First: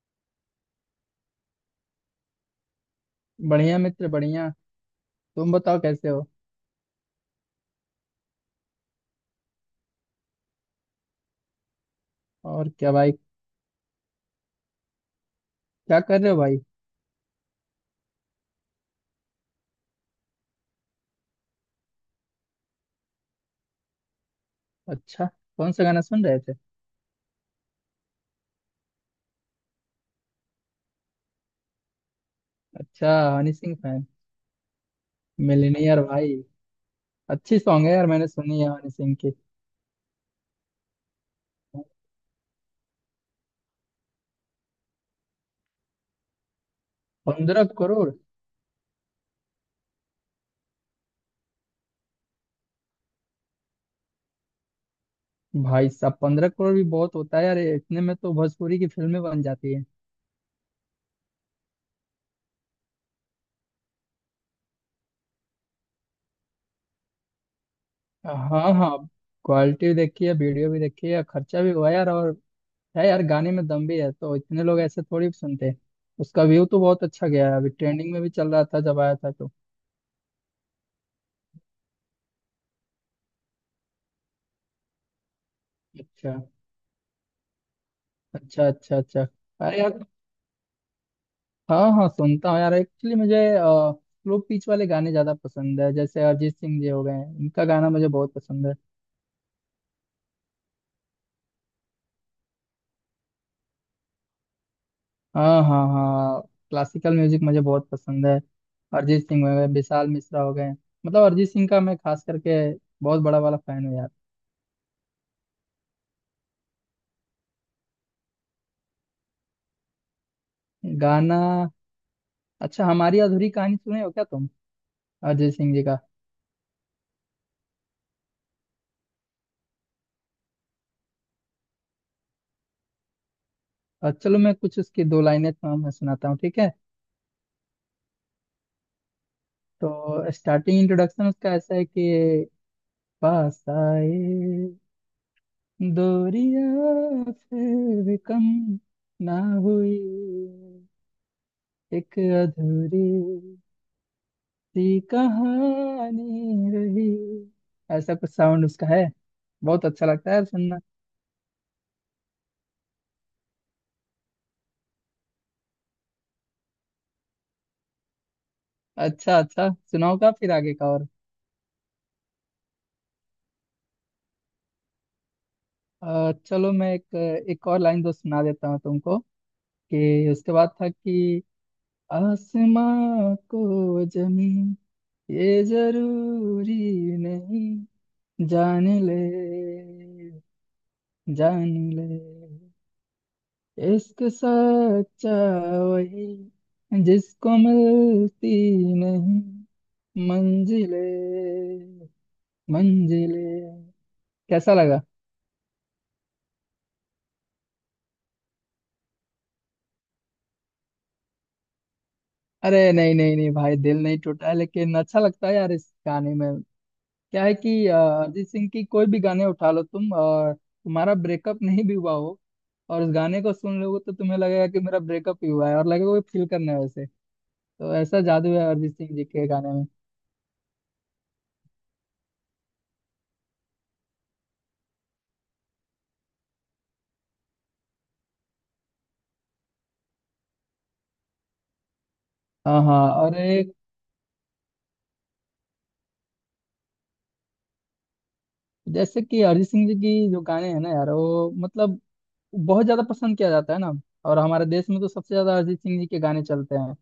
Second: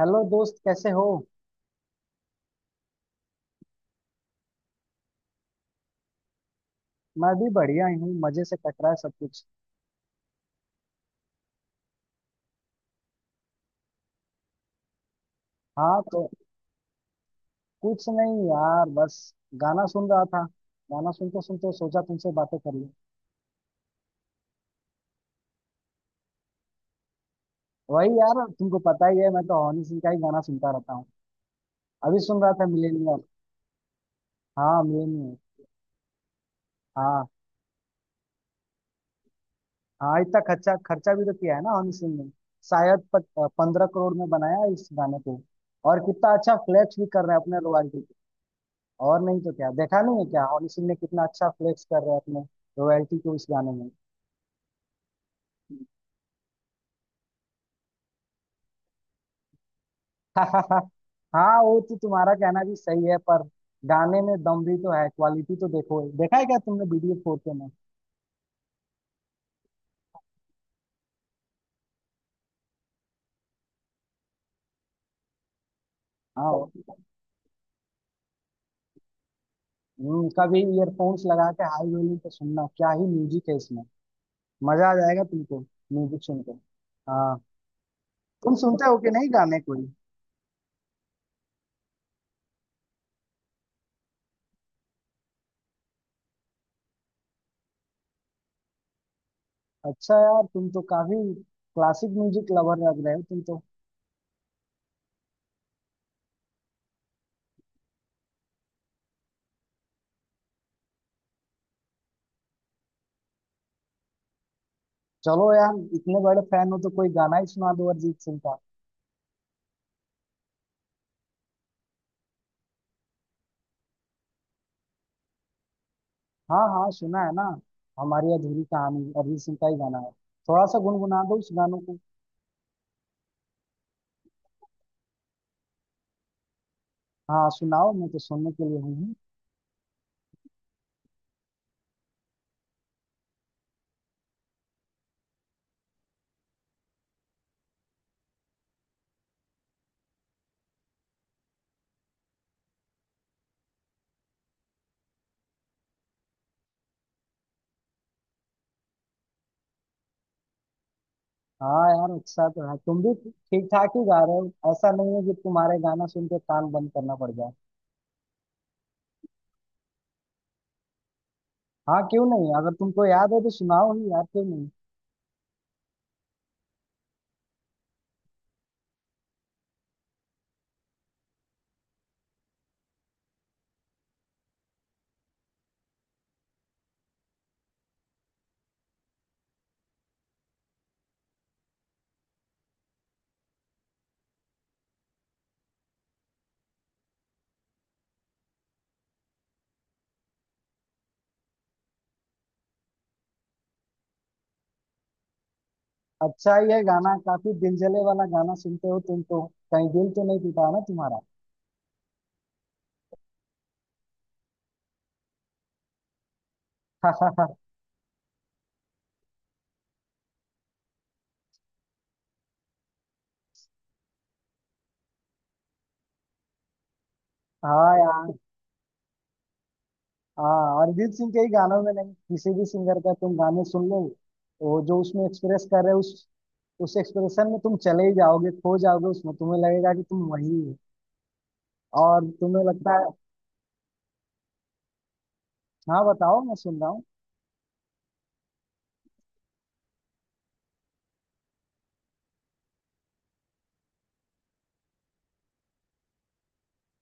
Hello दोस्त, कैसे हो। बढ़िया मित्र बढ़िया। तुम बताओ कैसे हो? मैं भी बढ़िया ही हूँ, मजे से कट रहा है सब कुछ। और क्या भाई? हाँ, क्या कर तो रहे हो भाई? कुछ नहीं यार, बस गाना सुन रहा था। गाना सुनते सुनते सोचा तुमसे बातें कर लूँ। अच्छा। कौन सा गाना सुन रहे थे? वही यार, तुमको पता ही है, मैं तो हनी सिंह का ही गाना सुनता रहता हूँ। अभी सुन रहा था अच्छा। मिलेनियर। हनी सिंह फैन? हाँ, मिलेनियर। मिलनियर भाई? हाँ, अच्छी सॉन्ग है यार, मैंने सुनी है हनी सिंह की। हाँ इतना खर्चा खर्चा भी तो किया है ना हनी सिंह ने। शायद 15 करोड़ में बनाया इस गाने को। और कितना अच्छा फ्लेक्स भी कर रहे हैं अपने पंद्रह रॉयल्टी करोड़ को। और नहीं तो क्या, देखा नहीं है क्या हनी सिंह ने कितना अच्छा फ्लेक्स कर रहे हैं अपने रॉयल्टी को इस गाने में। भाई साहब, 15 करोड़ भी बहुत होता है यार, इतने में तो भोजपुरी की फिल्में बन जाती है। हाँ, वो तो तुम्हारा कहना भी सही है, पर गाने में दम भी तो है। क्वालिटी तो देखो, देखा है क्या तुमने वीडियो फोर के में। हाँ हाँ। क्वालिटी भी देखी है, वीडियो भी देखी है, खर्चा भी हुआ है यार, और है यार, गाने में दम भी है तो इतने लोग ऐसे थोड़ी सुनते हैं। उसका व्यू तो हाँ। बहुत अच्छा गया है, अभी ट्रेंडिंग में भी चल रहा था जब आया था तो। कभी ईयरफोन्स लगा के हाई वॉल्यूम पे सुनना, क्या ही म्यूजिक है इसमें। मजा आ जाएगा तुमको म्यूजिक अच्छा सुन के। हाँ। तुम अच्छा सुनते अच्छा। हो कि अच्छा। नहीं गाने अरे कोई। यार, हाँ हाँ सुनता हूँ यार, एक्चुअली मुझे स्लो पिच वाले गाने ज्यादा पसंद है, जैसे अरिजीत सिंह जी हो गए हैं, इनका गाना मुझे बहुत पसंद है। अच्छा यार, तुम तो काफी क्लासिक म्यूजिक लवर लग रहे हो तुम तो। हाँ हाँ हाँ। क्लासिकल म्यूजिक मुझे बहुत पसंद है। अरिजीत सिंह हो गए, विशाल मिश्रा हो गए। मतलब अरिजीत सिंह का मैं खास करके बहुत बड़ा वाला फैन हूँ यार। चलो यार, इतने बड़े फैन हो तो कोई गाना ही सुना दो अरिजीत सिंह का। गाना? अच्छा, हमारी अधूरी कहानी सुने हो क्या तुम? अरिजीत सिंह जी का? हाँ हाँ, सुना है ना। हमारी अधूरी कहानी अरिजीत सिंह का ही गाना है। थोड़ा सा गुनगुना दो उस गानों को। चलो मैं कुछ उसकी दो लाइनें तुम्हें सुनाता हूँ, ठीक है? हाँ सुनाओ, मैं तो सुनने के लिए हूँ ही। तो स्टार्टिंग इंट्रोडक्शन उसका ऐसा है कि पास आए, दूरियां फिर कम ना हुई, एक अधूरी सी कहानी रही। ऐसा कुछ साउंड उसका है, बहुत अच्छा लगता है यार सुनना। हाँ यार, अच्छा तो है, तुम भी ठीक ठाक ही गा रहे हो, ऐसा नहीं है कि तुम्हारे गाना सुन के कान बंद करना पड़ जाए। अच्छा अच्छा। सुनाओगा फिर आगे का और? हाँ क्यों नहीं, अगर तुमको याद है तो सुनाओ ही यार, क्यों नहीं। चलो मैं एक एक और लाइन तो सुना देता हूँ तुमको, कि उसके बाद था कि आसमां को जमी ये जरूरी नहीं, जान ले जान ले इश्क सच्चा वही, जिसको मिलती नहीं मंजिले मंजिले। कैसा लगा? अच्छा ही है गाना, काफी दिलजले वाला गाना सुनते हो तुम तो। कहीं दिल तो नहीं टूटा ना तुम्हारा। अरे नहीं नहीं नहीं भाई, दिल नहीं टूटा, लेकिन अच्छा लगता है यार। इस गाने में क्या है कि अरिजीत सिंह की कोई भी गाने उठा लो तुम, और तुम्हारा ब्रेकअप नहीं भी हुआ हो और उस गाने को सुन लोगे, तो तुम्हें लगेगा कि मेरा ब्रेकअप ही हुआ है, और लगेगा कोई फील करना है वैसे। तो हाँ ऐसा यार। जादू है अरिजीत सिंह जी के गाने में। हाँ, अरिजीत सिंह के ही गानों में नहीं, किसी भी सिंगर का तुम गाने सुन लो, वो जो उसमें एक्सप्रेस कर रहे हो उस एक्सप्रेशन में तुम चले ही जाओगे, खो जाओगे उसमें, तुम्हें लगेगा कि तुम वही हो और तुम्हें हाँ लगता हाँ। है। और एक, हाँ बताओ, मैं सुन रहा हूँ। जैसे कि अरिजीत सिंह जी की जो गाने हैं ना यार, वो मतलब बहुत ज्यादा पसंद किया जाता है ना। और हमारे देश में तो सबसे ज्यादा अरिजीत सिंह जी के गाने चलते हैं।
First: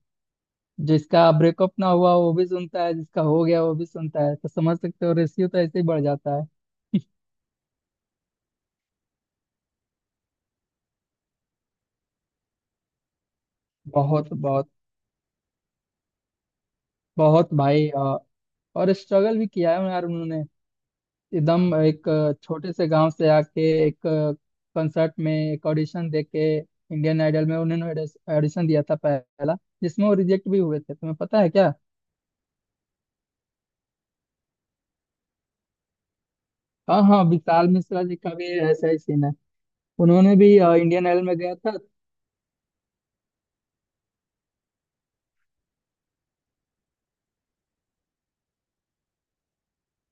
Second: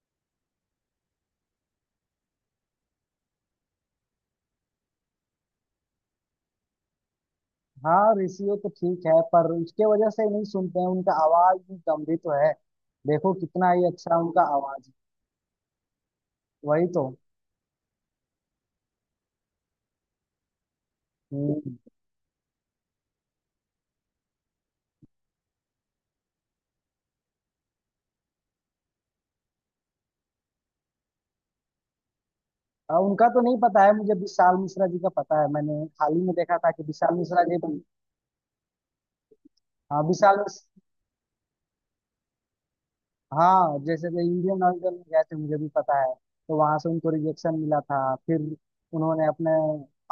जिसका ब्रेकअप ना हुआ वो भी सुनता है, जिसका हो गया वो भी सुनता है, तो समझ सकते हो, रेशियो तो ऐसे ही बढ़ जाता है। हाँ ऋषि हो तो ठीक है, पर उसके वजह से ही नहीं सुनते हैं, उनका आवाज भी गंभीर तो है। देखो कितना ही अच्छा बहुत उनका बहुत आवाज है। वही तो। बहुत भाई। और स्ट्रगल भी किया है यार उन्होंने। एकदम हम्म। एक छोटे से गांव से आके, एक कंसर्ट में, एक ऑडिशन दे के इंडियन आइडल में उन्होंने ऑडिशन दिया था पहला, जिसमें वो रिजेक्ट भी हुए थे, तुम्हें पता है क्या? अब उनका तो नहीं पता है मुझे, विशाल मिश्रा जी का पता है। मैंने हाल ही में देखा था कि हाँ विशाल हाँ, मिश्रा जी विशाल भी-। मिश्रा जी का भी ऐसा ही सीन है। हाँ, उन्होंने विशाल भी मिश्रा। इंडियन आइडल में गया था। हाँ जैसे कि इंडियन ऑयल में गए थे, मुझे भी पता है। तो वहां से उनको रिजेक्शन मिला था। फिर उन्होंने अपने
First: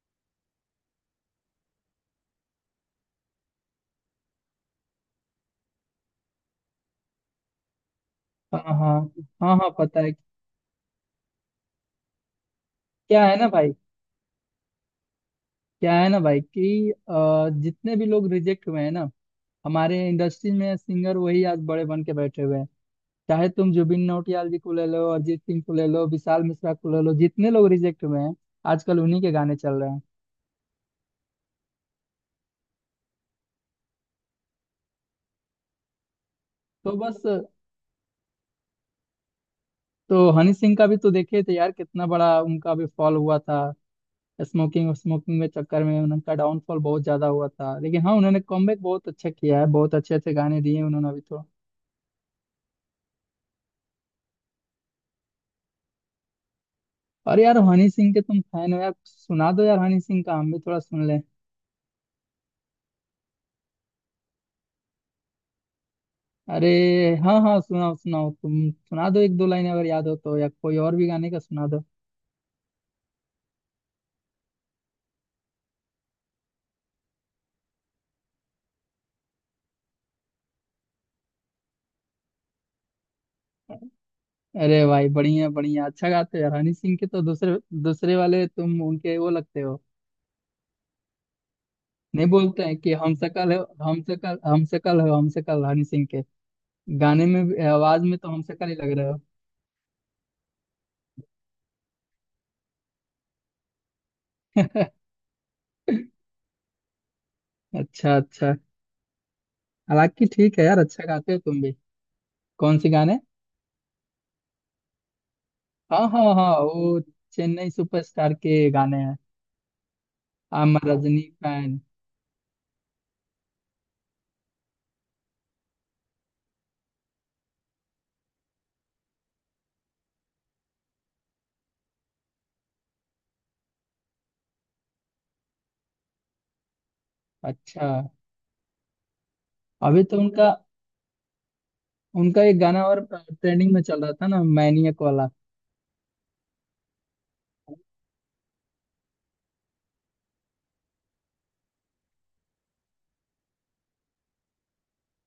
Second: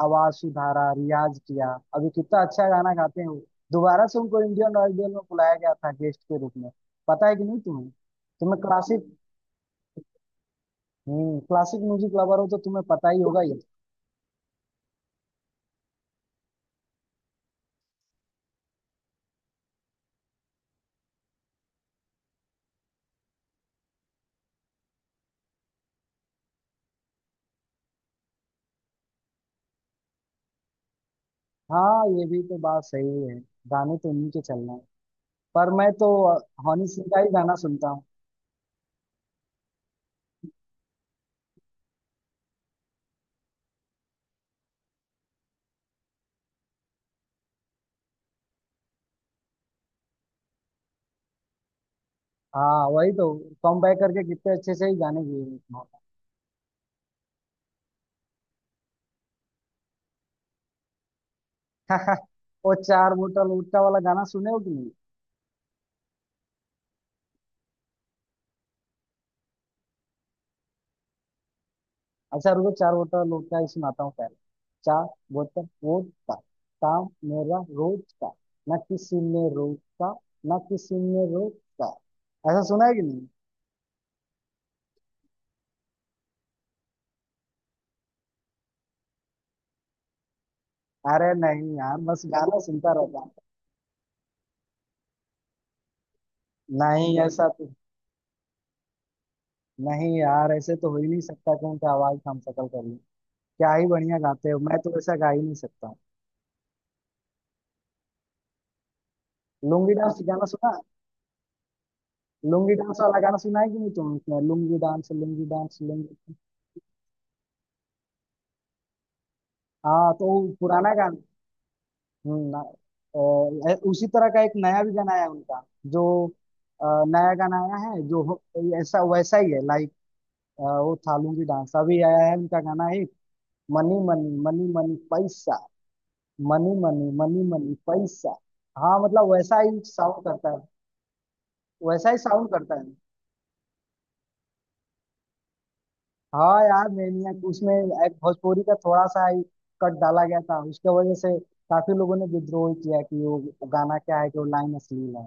आवाज सुधारा, रियाज किया। अभी कितना अच्छा गाना गाते हैं वो। दोबारा से उनको इंडियन ऑयल में बुलाया गया था गेस्ट के रूप में। पता है कि नहीं तुम्हें। तुम्हें हाँ हाँ क्लासिक। हाँ। हाँ पता है। क्लासिक म्यूजिक लवर हो तो तुम्हें पता ही क्या है होगा ना ये। भाई, क्या है ना भाई कि जितने भी लोग रिजेक्ट हुए हैं ना हमारे इंडस्ट्री में सिंगर, वही आज बड़े बन के बैठे हुए हैं। चाहे तुम जुबिन नौटियाल जी को ले लो, अरिजीत सिंह को ले लो, विशाल मिश्रा को ले लो, जितने लोग रिजेक्ट हुए हैं आजकल उन्हीं के गाने चल रहे हैं। हाँ ये भी तो बात सही है। गाने तो उन्हीं के चलना है। पर मैं तो हनी तो सिंह का बस। ही गाना सुनता हूँ। तो हनी सिंह का भी तो देखे थे यार, कितना बड़ा उनका भी फॉल हुआ था। स्मोकिंग स्मोकिंग में चक्कर में उनका डाउनफॉल बहुत ज्यादा हुआ था, लेकिन हाँ उन्होंने कमबैक बहुत अच्छा किया है, बहुत अच्छे अच्छे गाने दिए उन्होंने अभी तो। हाँ वही तो। कम बैक करके कितने अच्छे से ही गाने गए और यार हनी सिंह के तुम फैन हो यार, सुना दो यार हनी सिंह का, हम भी थोड़ा सुन लें। हैं। वो चार बोतल वोडका वाला गाना सुने हो कि नहीं। अरे हाँ हाँ, सुनाओ सुनाओ, तुम सुना दो एक दो लाइन, अगर याद हो तो, या कोई और भी गाने का सुना दो। अच्छा रुको, चार बोतल वोडका ही सुनाता हूँ पहले। चार बोतल वोडका, काम मेरा रोज का, न किसी ने रोका, न किसी ने रोका। ऐसा सुना है कि नहीं। अरे भाई बढ़िया बढ़िया, अच्छा गाते हो यार, हनी सिंह के तो दूसरे दूसरे वाले तुम उनके वो लगते हो। अरे नहीं यार, बस नहीं, गाना बोलते हैं सुनता कि हम रहता हूँ। शकल है, हम शकल हो, हम शकल हनी सिंह के। नहीं गाने में ऐसा भी- तो। आवाज में तो हम शकल ही लग रहे हो। नहीं यार, ऐसे तो हो ही नहीं सकता कि उनका आवाज हम शकल कर लूं। क्या ही बढ़िया गाते हो, मैं तो ऐसा गा ही नहीं सकता हूँ। अच्छा अच्छा। लुंगी डांस हालांकि गाना ठीक है सुना। यार, अच्छा गाते हो तुम भी। लुंगी कौन से डांस गाने? वाला गाना सुना है कि नहीं तुमने, लुंगी डांस लुंगी डांस हाँ हाँ लुंगी। हाँ, वो चेन्नई सुपरस्टार के गाने हैं, हाँ तो वो आई एम पुराना गाना। रजनी फैन। हम्म, ना- उसी तरह का एक नया भी गाना आया उनका जो नया गाना आया है ऐसा वैसा ही है लाइक। वो थालूं की डांस अभी आया है उनका गाना ही। मनी मनी मनी मनी पैसा, मनी मनी मनी मनी अच्छा। पैसा। हाँ मतलब वैसा ही अभी तो साउंड करता उनका, है। वैसा ही उनका साउंड एक करता गाना है। और ट्रेंडिंग में चल रहा था ना, मैनियक वाला। हाँ यार मैंने उसमें एक भोजपुरी का थोड़ा सा ही कट डाला गया था, उसके वजह से काफी लोगों ने विद्रोह किया कि वो गाना क्या है कि वो लाइन अश्लील है।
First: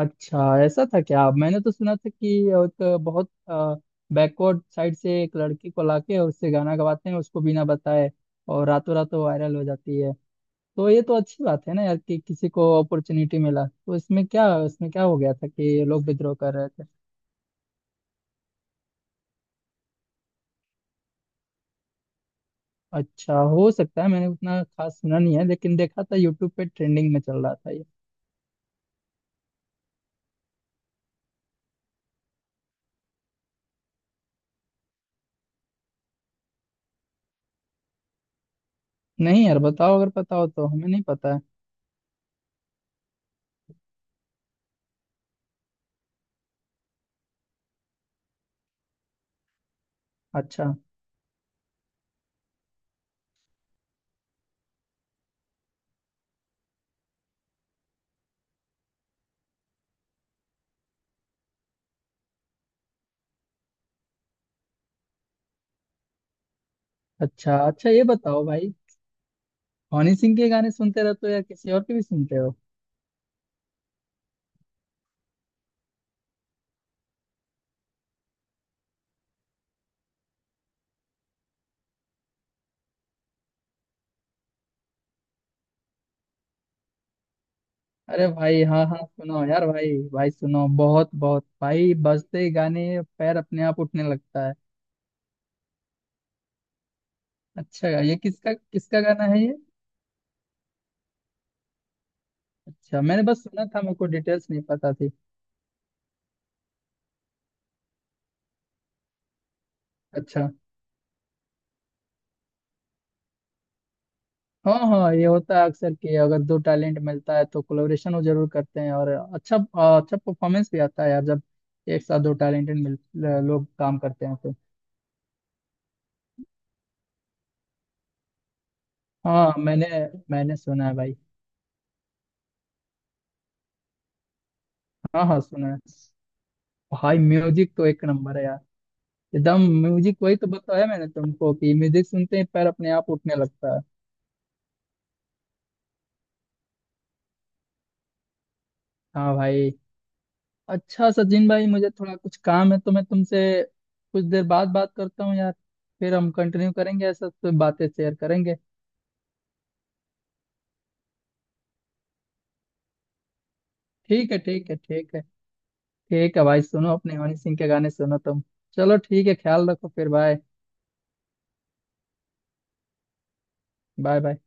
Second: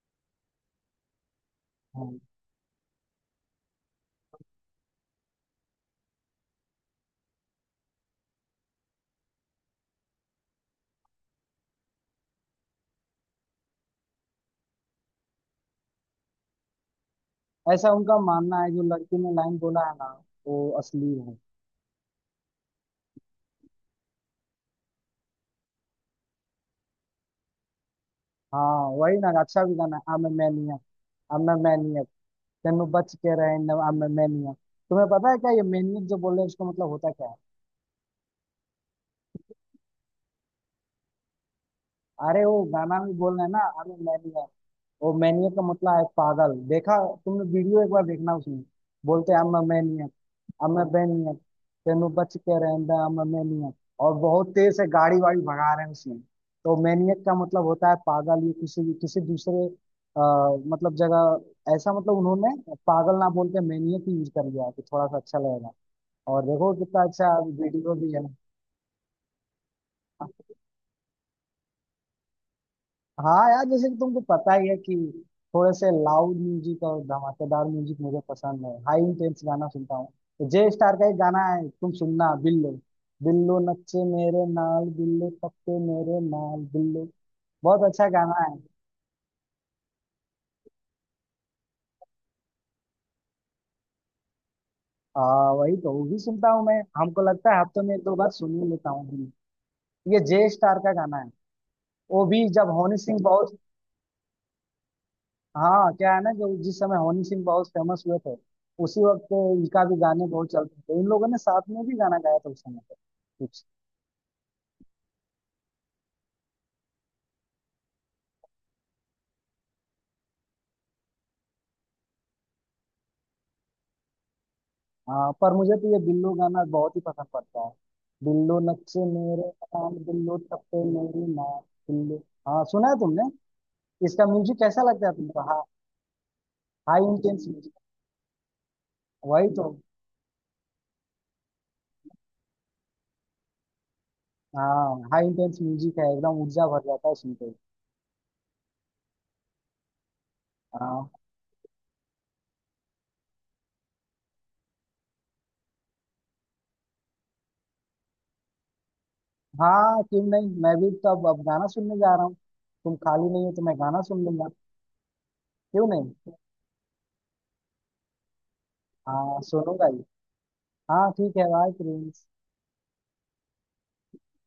अच्छा, ऐसा था क्या? मैंने तो सुना था हाँ। कि एक बहुत बैकवर्ड साइड से एक लड़की को लाके और उससे गाना गवाते हैं उसको बिना बताए, और रातों रातों वायरल हो जाती है। तो ये तो अच्छी बात है ना यार, कि किसी को अपॉर्चुनिटी मिला, तो इसमें क्या, इसमें क्या हो गया था कि ये लोग विद्रोह कर रहे थे? ऐसा उनका मानना है, जो लड़की ने लाइन बोला है ना, वो असली है। अच्छा, हो सकता है, मैंने उतना खास सुना नहीं है, लेकिन देखा था यूट्यूब पे ट्रेंडिंग में चल रहा था ये। हाँ वही ना, अच्छा भी गाना है। I'm a maniac, I'm a maniac, तेनू बच के रहे न, I'm a maniac। तुम्हें पता है क्या ये मैनियक जो बोल रहे हैं इसका मतलब होता क्या है। नहीं यार बताओ, अगर पता हो तो, हमें नहीं पता है। अरे वो गाना में बोल रहे हैं ना I'm a maniac, वो मैनियक का मतलब है पागल। देखा तुमने वीडियो, एक बार देखना उसमें बोलते हैं I'm a maniac, अच्छा अमेबेनियन, तेनू बच के रहंदा अमेबेनियन। और बहुत तेज से गाड़ी वाड़ी भगा रहे हैं उसमें। तो मैनियक का मतलब होता है पागल, ये किसी किसी दूसरे मतलब जगह ऐसा, मतलब उन्होंने पागल ना बोल के मैनियक यूज कर लिया है, तो थोड़ा सा अच्छा लगेगा। और देखो कितना अच्छा अच्छा। अच्छा वीडियो ये भी है। बताओ भाई, हनी सिंह के गाने सुनते रहते हो या किसी और के भी सुनते हो? हाँ यार जैसे कि तुमको पता ही है कि थोड़े से लाउड म्यूजिक और धमाकेदार म्यूजिक मुझे पसंद है, हाई इंटेंस गाना सुनता हूँ। तो जे स्टार का एक गाना है, तुम सुनना, बिल्लो। बिल्लो नच्चे मेरे नाल, बिल्लो पक्के मेरे नाल, बिल्लो। बहुत अच्छा अरे गाना है। भाई हाँ हाँ सुनो यार, भाई भाई सुनो, बहुत बहुत भाई, बजते ही गाने पैर अपने आप उठने लगता है। वही तो, वो भी सुनता हूँ मैं। हमको लगता है हफ्ते अच्छा में एक दो ये बार किसका सुन ही लेता किसका हूँ भी। गाना है ये? ये जे स्टार का गाना है। वो भी जब हनी अच्छा, सिंह मैंने बस बहुत। सुना था, मेरे को डिटेल्स नहीं पता थी। हाँ क्या है ना, जो जिस समय हनी सिंह बहुत फेमस हुए थे, उसी वक्त इनका भी गाने अच्छा बहुत चलते थे। इन लोगों ने साथ में भी गाना गाया था उस समय पे कुछ। हाँ हाँ, ये होता है अक्सर कि अगर दो टैलेंट मिलता है तो कोलेबोरेशन वो जरूर करते हैं, और अच्छा अच्छा परफॉर्मेंस भी आता है यार, जब एक साथ दो टैलेंटेड मिल लोग काम करते हैं तो। हाँ पर मुझे तो ये बिल्लो गाना बहुत ही पसंद पड़ता है। बिल्लो नक्शे मेरे हाँ मैंने नाम, बिल्लो मैंने टप्पे सुना है भाई। मेरी नाम, बिल्लो। हाँ सुना है तुमने, इसका म्यूजिक कैसा लगता है हाँ तुमको। हाँ हाँ सुना है। हाई भाई इंटेंस म्यूजिक। म्यूजिक तो एक नंबर है यार। वही एकदम तो। म्यूजिक, वही तो बताया मैंने तुमको कि म्यूजिक सुनते ही पैर अपने आप उठने लगता है। हाँ हाई इंटेंस म्यूजिक है, एकदम ऊर्जा भर जाता है सुनते ही। हाँ भाई। हाँ। अच्छा सचिन भाई, मुझे थोड़ा कुछ काम है तो मैं तुमसे कुछ देर बाद बात करता हूँ यार, फिर हम कंटिन्यू करेंगे, ऐसा तो बातें शेयर करेंगे। हाँ क्यों नहीं, मैं भी तो अब गाना सुनने जा रहा हूँ। तुम खाली नहीं हो तो मैं गाना सुन ठीक है लूंगा। ठीक है ठीक है। क्यों नहीं। ठीक है भाई, सुनो अपने हनी सिंह के गाने सुनो तुम। चलो ठीक है, हाँ ख्याल सुनो रखो भाई। फिर, बाय। हाँ ठीक है, बाय प्रिंस। Bye bye.